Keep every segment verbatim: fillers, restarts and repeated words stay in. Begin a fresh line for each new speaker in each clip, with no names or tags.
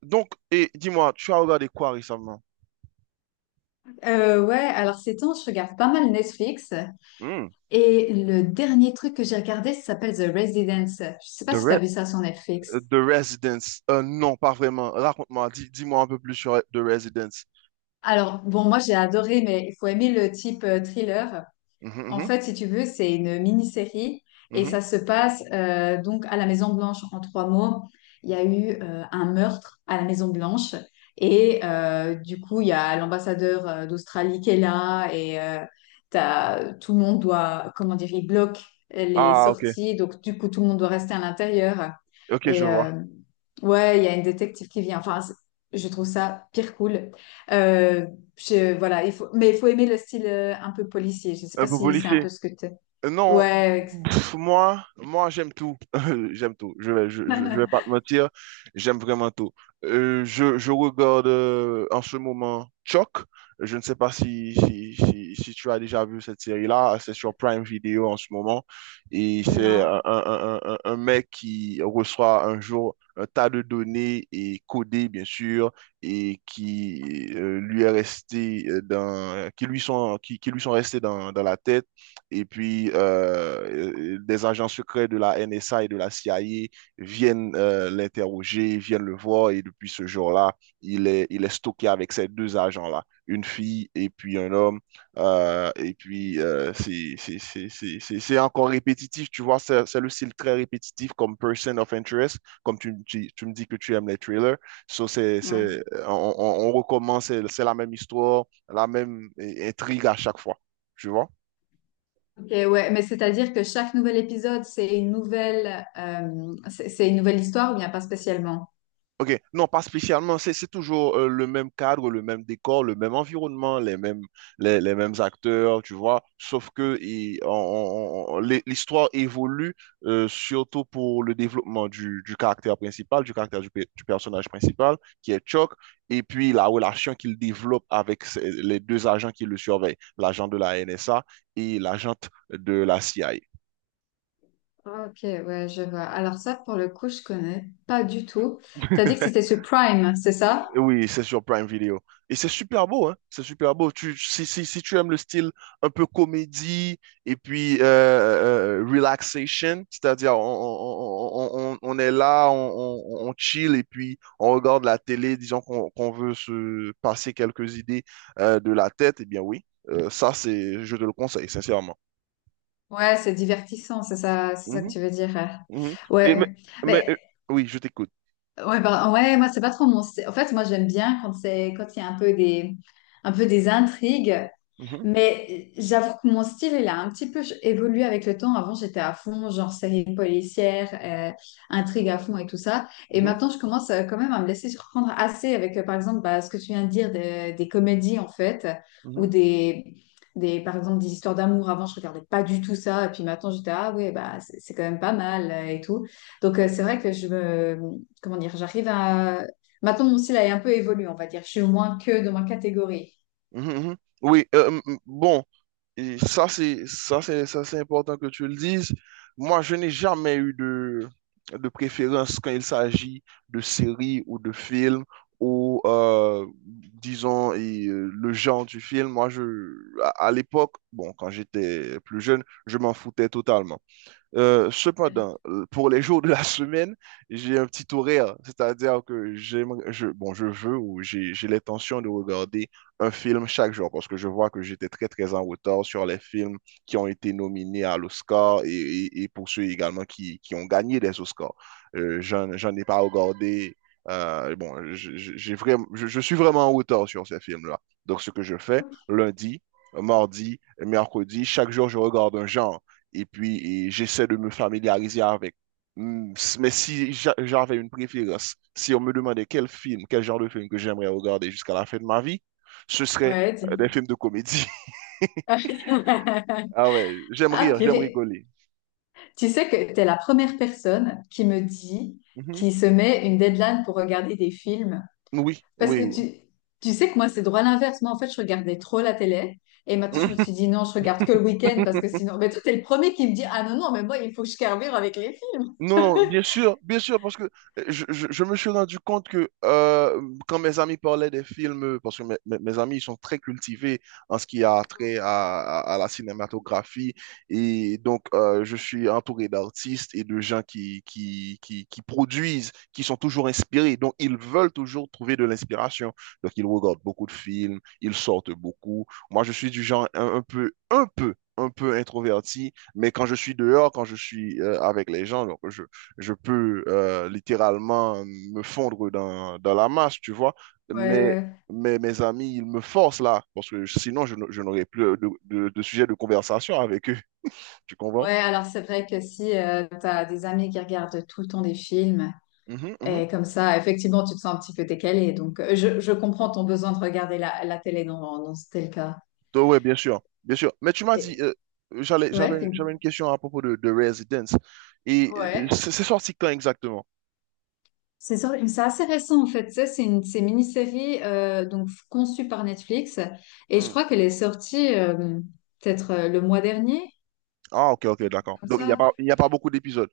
Donc, et dis-moi, tu as regardé quoi récemment?
Euh, ouais, alors ces temps, je regarde pas mal Netflix
Hmm.
et le dernier truc que j'ai regardé, ça s'appelle The Residence. Je sais pas
The,
si
Re-
t'as vu ça sur
euh,
Netflix.
The Residence. Euh, non, pas vraiment. Raconte-moi, dis, moi un peu plus sur The Residence.
Alors, bon, moi j'ai adoré, mais il faut aimer le type euh, thriller. En
Mhm,
fait, si tu veux, c'est une mini-série et
mhm, mhm.
ça se passe euh, donc à la Maison Blanche en trois mots. Il y a eu euh, un meurtre à la Maison Blanche et euh, du coup, il y a l'ambassadeur euh, d'Australie qui est là et euh, t'as- tout le monde doit, comment dire, il bloque les
Ah, ok.
sorties. Donc, du coup, tout le monde doit rester à l'intérieur.
Ok, je
Et
vois.
euh, ouais, il y a une détective qui vient. Enfin, c'est- je trouve ça pire cool. Euh, je, voilà, il faut, mais il faut aimer le style euh, un peu policier. Je sais
Un
pas
peu
si c'est un
policier.
peu ce que tu.
Euh, Non,
Ouais. ex-
pff, moi, moi j'aime tout. J'aime tout. Je vais, je, je- je vais pas te mentir. J'aime vraiment tout. Euh, je, je regarde euh, en ce moment Chuck. Je ne sais pas si, si, si, si tu as déjà vu cette série-là. C'est sur Prime Video en ce moment. Et c'est
Non.
un, un, un, un un mec qui reçoit un jour un tas de données et codées, bien sûr, et qui euh, lui est resté, euh, dans, qui lui sont, qui, qui lui sont restées dans, dans la tête. Et puis, euh, euh, des agents secrets de la N S A et de la C I A viennent euh, l'interroger, viennent le voir. Et depuis ce jour-là, il est, il est stocké avec ces deux agents-là, une fille et puis un homme. Euh, et puis, euh, c'est c'est- c'est- c'est- c'est- c'est encore répétitif, tu vois, c'est c'est le style très répétitif comme Person of Interest, comme tu, tu, tu me dis que tu aimes les trailers. So, c'est,
Ouais.
c'est, on, on on recommence, c'est c'est la même histoire, la même euh, intrigue à chaque fois, tu vois.
Ok, ouais. Mais c'est-à-dire que chaque nouvel épisode, c'est une nouvelle, euh, c'est c'est une nouvelle histoire ou bien pas spécialement?
OK, non, pas spécialement. C'est c'est toujours euh, le même cadre, le même décor, le même environnement, les mêmes, les, les mêmes acteurs, tu vois. Sauf que il- on- on- on- l'hi- l'histoire évolue, euh, surtout pour le développement du, du caractère principal, du caractère du, pe- du personnage principal, qui est Chuck, et puis la relation qu'il développe avec ses- les deux agents qui le surveillent, l'agent de la N S A et l'agente de la C I A.
Ok, ouais, je vois. Alors ça, pour le coup, je connais pas du tout. T'as dit que c'était sur Prime, c'est ça?
Oui, c'est sur Prime Video. Et c'est super beau, hein? C'est super beau. Tu, si, si, Si tu aimes le style un peu comédie et puis euh, euh, relaxation, c'est-à-dire on, on, on, on- on est là, on, on, on chill et puis on regarde la télé, disons qu'on qu'on veut se passer quelques idées euh, de la tête. Eh bien oui, euh, ça c'est, je te le conseille, sincèrement.
Ouais, c'est divertissant, c'est ça, c'est ça que
Mhm,
tu veux dire. euh.
mhm. Et mais,
Ouais,
mais, euh,
mais
oui, je t'écoute.
ouais, bah, ouais, moi c'est pas trop mon. sty- En fait, moi j'aime bien quand c'est quand il y a un peu des un peu des intrigues.
Mhm,
Mais j'avoue que mon style, il a un petit peu ch- évolué avec le temps. Avant, j'étais à fond, genre série policière, euh, intrigue à fond et tout ça. Et
mhm,
maintenant, je commence euh, quand même à me laisser surprendre assez avec, euh, par exemple, bah, ce que tu viens de dire des des comédies, en fait, ou
mhm,
des, des, par exemple, des histoires d'amour. Avant, je regardais pas du tout ça. Et puis maintenant, j'étais, ah ouais, bah, c'est c'est quand même pas mal euh, et tout. Donc, euh, c'est vrai que je me, comment dire, j'arrive à. Maintenant, mon style a un peu évolué, on va dire. Je suis moins que dans ma catégorie.
mhm, mhm. Oui, euh, m- m- bon. Et ça, c'est, ça, c'est, ça, c'est important que tu le dises. Moi, je n'ai jamais eu de, de préférence quand il s'agit de séries ou de films ou, euh, disons, et, euh, le genre du film. Moi, je, à à l'époque, bon, quand j'étais plus jeune, je m'en foutais totalement. Euh, cependant, euh, pour les jours de la semaine, j'ai un petit horaire, c'est-à-dire que j'aime, je, bon, je veux ou j'ai, j'ai l'intention de regarder un film chaque jour parce que je vois que j'étais très, très en retard sur les films qui ont été nominés à l'Oscar et, et- et pour ceux également qui, qui ont gagné des Oscars. Euh, j'en, j'en ai pas regardé. Euh, bon, je- je- j'ai vraiment, je, je suis vraiment en retard sur ces films-là. Donc, ce que je fais, lundi, mardi, mercredi, chaque jour, je regarde un genre et puis et j'essaie de me familiariser avec. Mm. Mais si j'avais une préférence, si on me demandait quel film, quel genre de film que j'aimerais regarder jusqu'à la fin de ma vie, ce serait
Ouais.
euh, des films de comédie. Ah ouais, j'aime
Ah,
rire, j'aime
purée.
rigoler.
Tu sais que t'es la première personne qui me dit,
Mhm.
qui se met une deadline pour regarder des films.
Oui,
Parce
oui,
que tu, tu sais que moi, c'est droit l'inverse. Moi, en fait, je regardais trop la télé. Et maintenant,
oui.
je me suis dit, non, je regarde que le week-end parce que sinon. Mais toi, t'es le premier qui me dit, ah non, non, mais moi, il faut que je carbure avec les films.
Non, non, bien sûr, bien sûr, parce que euh, je, je- je me suis rendu compte que euh, quand mes amis parlaient des films, euh, parce que mes, mes- mes amis, ils sont très cultivés en ce qui a trait à, à- à la cinématographie, et donc euh, je suis entouré d'artistes et de gens qui, qui, qui, qui produisent, qui sont toujours inspirés, donc ils veulent toujours trouver de l'inspiration. Donc ils regardent beaucoup de films, ils sortent beaucoup. Moi, je suis du genre un, un peu, un peu, un peu introverti, mais quand je suis dehors, quand je suis euh, avec les gens, donc je, je peux euh, littéralement me fondre dans, dans la masse, tu vois.
Ouais,
Mais,
ouais.
mais mes amis, ils me forcent là, parce que sinon, je, n- je n'aurais plus de, de, de sujet de conversation avec eux. Tu comprends?
Ouais, alors c'est vrai que si tu as des amis qui regardent tout le temps des films.
Mhm, mhm.
Et comme ça, effectivement, tu te sens un petit peu décalé. Donc, euh, je, je comprends ton besoin de regarder la, la télé. Non, non, non, c'était le cas.
Donc, ouais, bien sûr, bien sûr. Mais tu m'as dit,
Et,
euh, j'allais,
ouais, c'est
j'avais, j'avais
une-
une question à propos de, de Residence. Et euh,
ouais.
c'est c'est sorti quand exactement?
C'est sur- c'est assez récent, en fait. Ça, c'est une, c'est une mini-série euh, donc, conçue par Netflix. Et je
Hmm.
crois qu'elle est sortie euh, peut-être euh, le mois dernier,
Ah, ok, ok,
quelque
d'accord.
chose comme
Donc, il n'y a
ça.
pas, il n'y a pas beaucoup d'épisodes.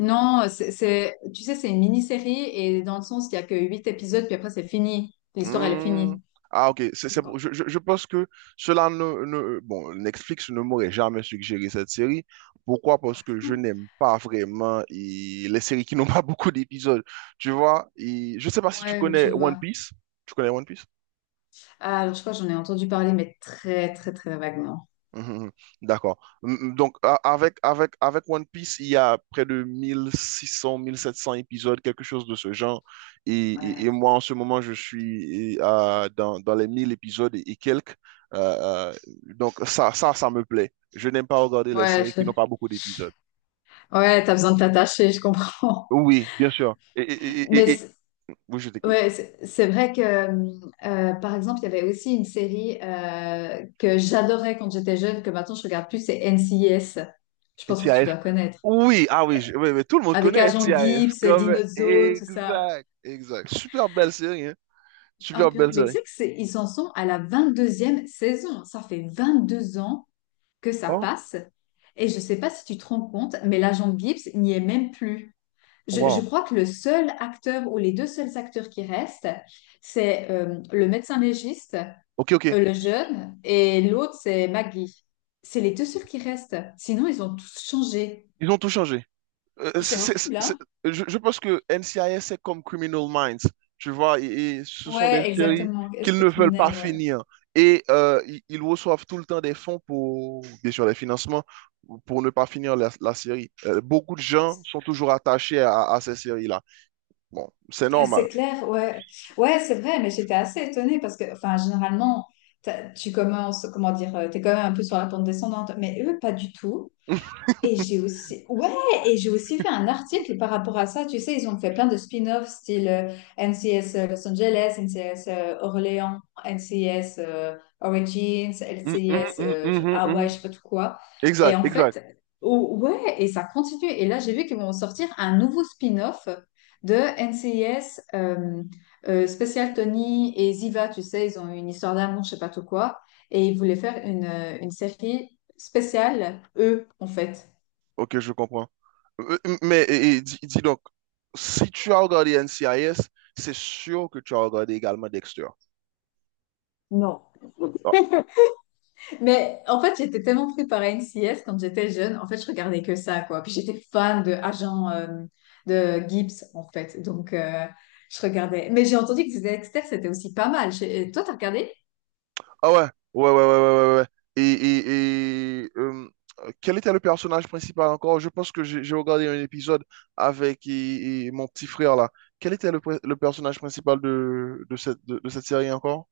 Non, c'est, c'est- tu sais, c'est une mini-série. Et dans le sens, il n'y a que huit épisodes, puis après, c'est fini. L'histoire, elle est
Hmm.
finie.
Ah, ok. C'est, c'est
Donc,
pour- je, je- Je pense que cela ne, ne- Bon, Netflix ne m'aurait jamais suggéré cette série. Pourquoi? Parce que je n'aime pas vraiment et les séries qui n'ont pas beaucoup d'épisodes. Tu vois? Et je sais pas
en-
si tu
ouais, je
connais One
vois.
Piece. Tu connais One Piece?
Ah, alors je crois que j'en ai entendu parler, mais très très très vaguement.
Mhm, mhm. D'accord. Mm, mm. Donc, a- avec, avec, avec One Piece, il y a près de mille, mille six cents, mille sept cents épisodes, quelque chose de ce genre. Et, et- et
Ouais,
moi, en ce moment, je suis et, euh, dans, dans les mille épisodes et, et quelques. Euh, euh, donc, ça, ça, ça me plaît. Je n'aime pas regarder les
ouais,
séries qui n'ont
je-
pas beaucoup d'épisodes.
ouais, t'as besoin de t'attacher, je comprends.
Oui, bien sûr. Et, et,
Mais
et, et- et-
c'est-
Oui, je t'écoute.
ouais, c'est c'est vrai que euh, euh, par exemple, il y avait aussi une série euh, que j'adorais quand j'étais jeune, que maintenant je regarde plus, c'est N C I S. Je pense que tu
N C I S.
dois connaître.
Oui, ah oui, je- oui, mais tout le monde
Avec
connaît
Agent
N C I S.
Gibbs,
Comme,
Dino Zo, tout ça.
exact, exact. Super belle série, hein.
Ah,
Super
purée.
belle
Mais tu sais
série.
que c'est- ils en sont à la vingt-deuxième saison. Ça fait vingt-deux ans que ça
Oh,
passe. Et je ne sais pas si tu te rends compte, mais l'agent Gibbs n'y est même plus. Je, je
wow.
crois que le seul acteur ou les deux seuls acteurs qui restent, c'est euh, le médecin légiste,
Ok, ok.
euh, le jeune, et l'autre, c'est Maggie. C'est les deux seuls qui restent. Sinon, ils ont tous changé.
Ils ont tout changé. Euh,
C'est
c'est- c'est-
horrible,
c'est-
hein?
je, je pense que N C I S, c'est comme Criminal Minds. Tu vois, et, et ce sont des
Ouais,
séries
exactement.
qu'ils ne
Esprit
veulent pas
criminel, ouais.
finir. Et euh, ils, ils reçoivent tout le temps des fonds pour, bien sûr, les financements pour ne pas finir la, la série. Euh, beaucoup de
Euh,
gens sont toujours attachés à, à ces séries-là. Bon, c'est normal.
C'est clair, ouais. Ouais, c'est vrai, mais j'étais assez étonnée parce que, enfin, généralement, t'as- tu commences, comment dire, tu es quand même un peu sur la pente descendante, mais eux, pas du tout. Et j'ai aussi, ouais, et j'ai aussi fait un article par rapport à ça. Tu sais, ils ont fait plein de spin-offs, style euh, N C S euh, Los Angeles, N C S euh, Orléans, N C S euh, Origins,
Mm, mm,
N C S
mm,
euh, je-
mhm,
Hawaii,
mhm.
je sais pas tout quoi. Et
Exact,
en
exact.
fait, oh, ouais, et ça continue. Et là, j'ai vu qu'ils vont sortir un nouveau spin-off de N C S euh, euh, Special Tony et Ziva. Tu sais, ils ont une histoire d'amour, je sais pas tout quoi. Et ils voulaient faire une, euh, une série spéciale, eux, en fait.
Ok, je comprends. Euh, euh, Mais et- et dis, dis donc, si tu as regardé N C I S, c'est sûr que tu as regardé également Dexter.
Non.
Ah,
Mais en fait, j'étais tellement prise par N C I S quand j'étais jeune. En fait, je regardais que ça, quoi. Puis j'étais fan de Agent euh, de Gibbs, en fait. Donc, euh, je regardais. Mais j'ai entendu que Dexter, c'était aussi pas mal. J'ai- euh, Toi, t'as regardé
ah ouais, ouais, ouais, ouais, ouais, ouais, ouais. Et, et, et, euh, Quel était le personnage principal encore? Je pense que j'ai j'ai regardé un épisode avec et- et mon petit frère là. Quel était le, pr- le personnage principal de, de cette, de, de cette série encore?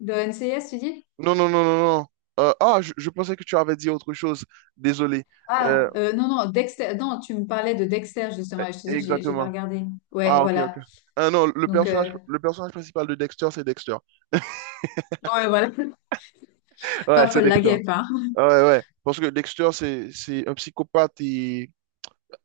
le N C I S, tu dis?
Non, non, non, non, non. Euh, ah, je, je pensais que tu avais dit autre chose. Désolé.
Ah,
Euh,
euh, non, non, Dexter. Non, tu me parlais de Dexter, justement. Et je te dis, j'ai j'ai pas
Exactement.
regardé. Ouais,
Ah, ok, ok.
voilà.
Ah non, le
Donc, euh,
personnage, le personnage principal de Dexter, c'est Dexter.
ouais, voilà.
Ouais,
Pas
c'est
folle la
Dexter.
guêpe, hein.
Ouais, ouais. Parce que Dexter, c'est, c'est un psychopathe et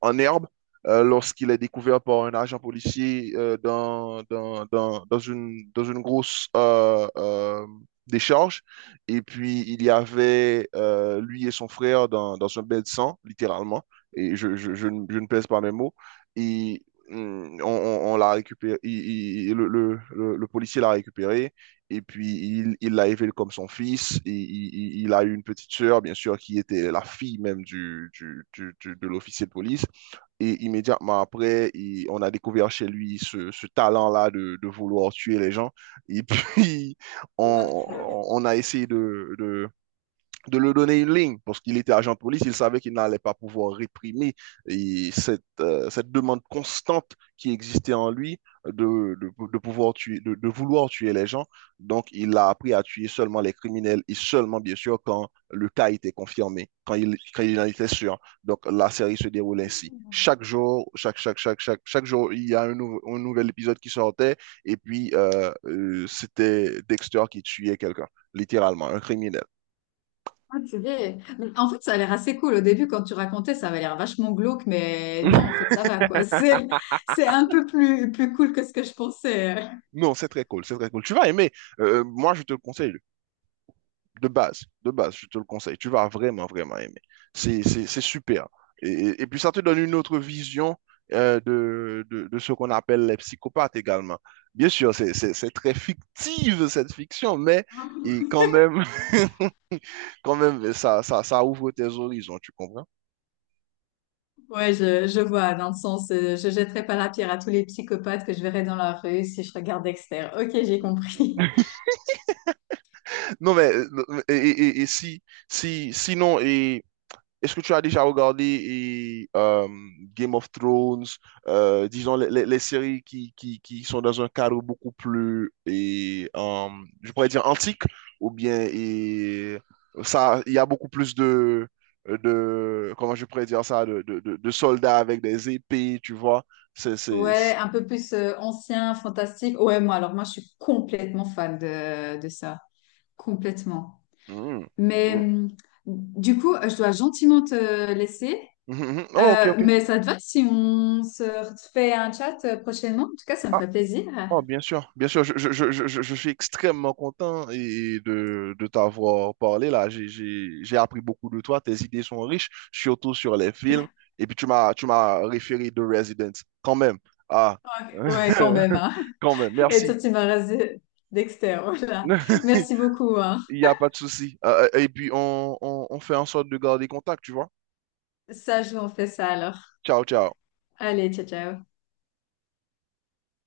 en herbe, euh, lorsqu'il est découvert par un agent policier, euh, dans, dans, dans, dans une, dans une grosse euh, euh, décharge. Et puis, il y avait euh, lui et son frère dans, dans un bain de sang, littéralement. Et je, je, je, ne je ne pèse pas mes mots. Et hum, on, on- on l'a récupéré. Il- il- il- le, le- le- le policier l'a récupéré. Et puis, il, il l'a élevé comme son fils. Et il, il- il a eu une petite sœur, bien sûr, qui était la fille même du, du, du- du- de l'officier de police. Et immédiatement après, il- on a découvert chez lui ce, ce talent-là de, de vouloir tuer les gens. Et puis, on, on a essayé de, de, de lui donner une ligne, parce qu'il était agent de police, il savait qu'il n'allait pas pouvoir réprimer et cette, euh, cette demande constante qui existait en lui de, de, de pouvoir tuer, de, de, vouloir tuer les gens. Donc, il a appris à tuer seulement les criminels et seulement, bien sûr, quand le cas était confirmé, quand il, quand il en était sûr. Donc, la série se déroule ainsi. Chaque jour, chaque, chaque, chaque, chaque, Chaque jour, il y a un, nou un nouvel épisode qui sortait, et puis euh, euh, c'était Dexter qui tuait quelqu'un, littéralement, un criminel.
Ah, purée. Mais en fait, ça a l'air assez cool. Au début, quand tu racontais, ça avait l'air vachement glauque, mais non, en fait, ça va, quoi. C'est, c'est un peu plus, plus cool que ce que je pensais.
Non, c'est très cool, c'est très cool. Tu vas aimer. Euh, euh, moi, je te le conseille, de base, de base, je te le conseille. Tu vas vraiment, vraiment aimer. C'est, c'est, c'est super. Et, et puis, ça te donne une autre vision euh, de, de, de ce qu'on appelle les psychopathes également. Bien sûr, c'est, c'est, c'est très fictive, cette fiction, mais
euh.
et quand même, quand même, ça, ça, ça ouvre tes horizons, tu comprends?
Ouais, je, je vois, dans le sens, euh, je jetterai pas la pierre à tous les psychopathes que je verrai dans la rue si je regarde Dexter. Ok, j'ai compris.
Non, mais euh, et, et- et si, si, sinon, est-ce que tu as déjà regardé et, euh, Game of Thrones, euh, disons les, les- les séries qui, qui, qui sont dans un cadre beaucoup plus, et, euh, je pourrais dire antique, ou bien et, ça, il y a beaucoup plus de, de comment je pourrais dire ça, de, de, de- de soldats avec des épées, tu vois. C'est, c'est,
Ouais,
c'est-
un peu plus euh, ancien, fantastique. Ouais, moi, alors moi, je suis complètement fan de, de ça. Complètement.
Hmm.
Mais
Hmm.
hum, du coup, euh, je dois gentiment te laisser.
Mhm, mhm. Oh, ok,
Euh,
ok. Ah,
mais ça te va si on se fait un chat euh, prochainement? En tout cas, ça me ferait plaisir.
Oh, bien sûr, bien sûr, je, je, je, je, je- suis extrêmement content et de, de t'avoir parlé là. J'ai, j'ai, j'ai appris beaucoup de toi, tes idées sont riches, surtout sur les films. Et puis tu m'as, tu m'as référé de Resident, quand même. Ah,
Ok, ouais, quand même, hein.
quand même,
Et toi,
merci.
tu m'as rasé Dexter, voilà. Merci beaucoup, hein.
Il n'y a pas de souci. Euh, et puis on, on, on fait en sorte de garder contact, tu vois.
Ça, je vous en fais ça alors.
Ciao, ciao.
Allez, ciao, ciao.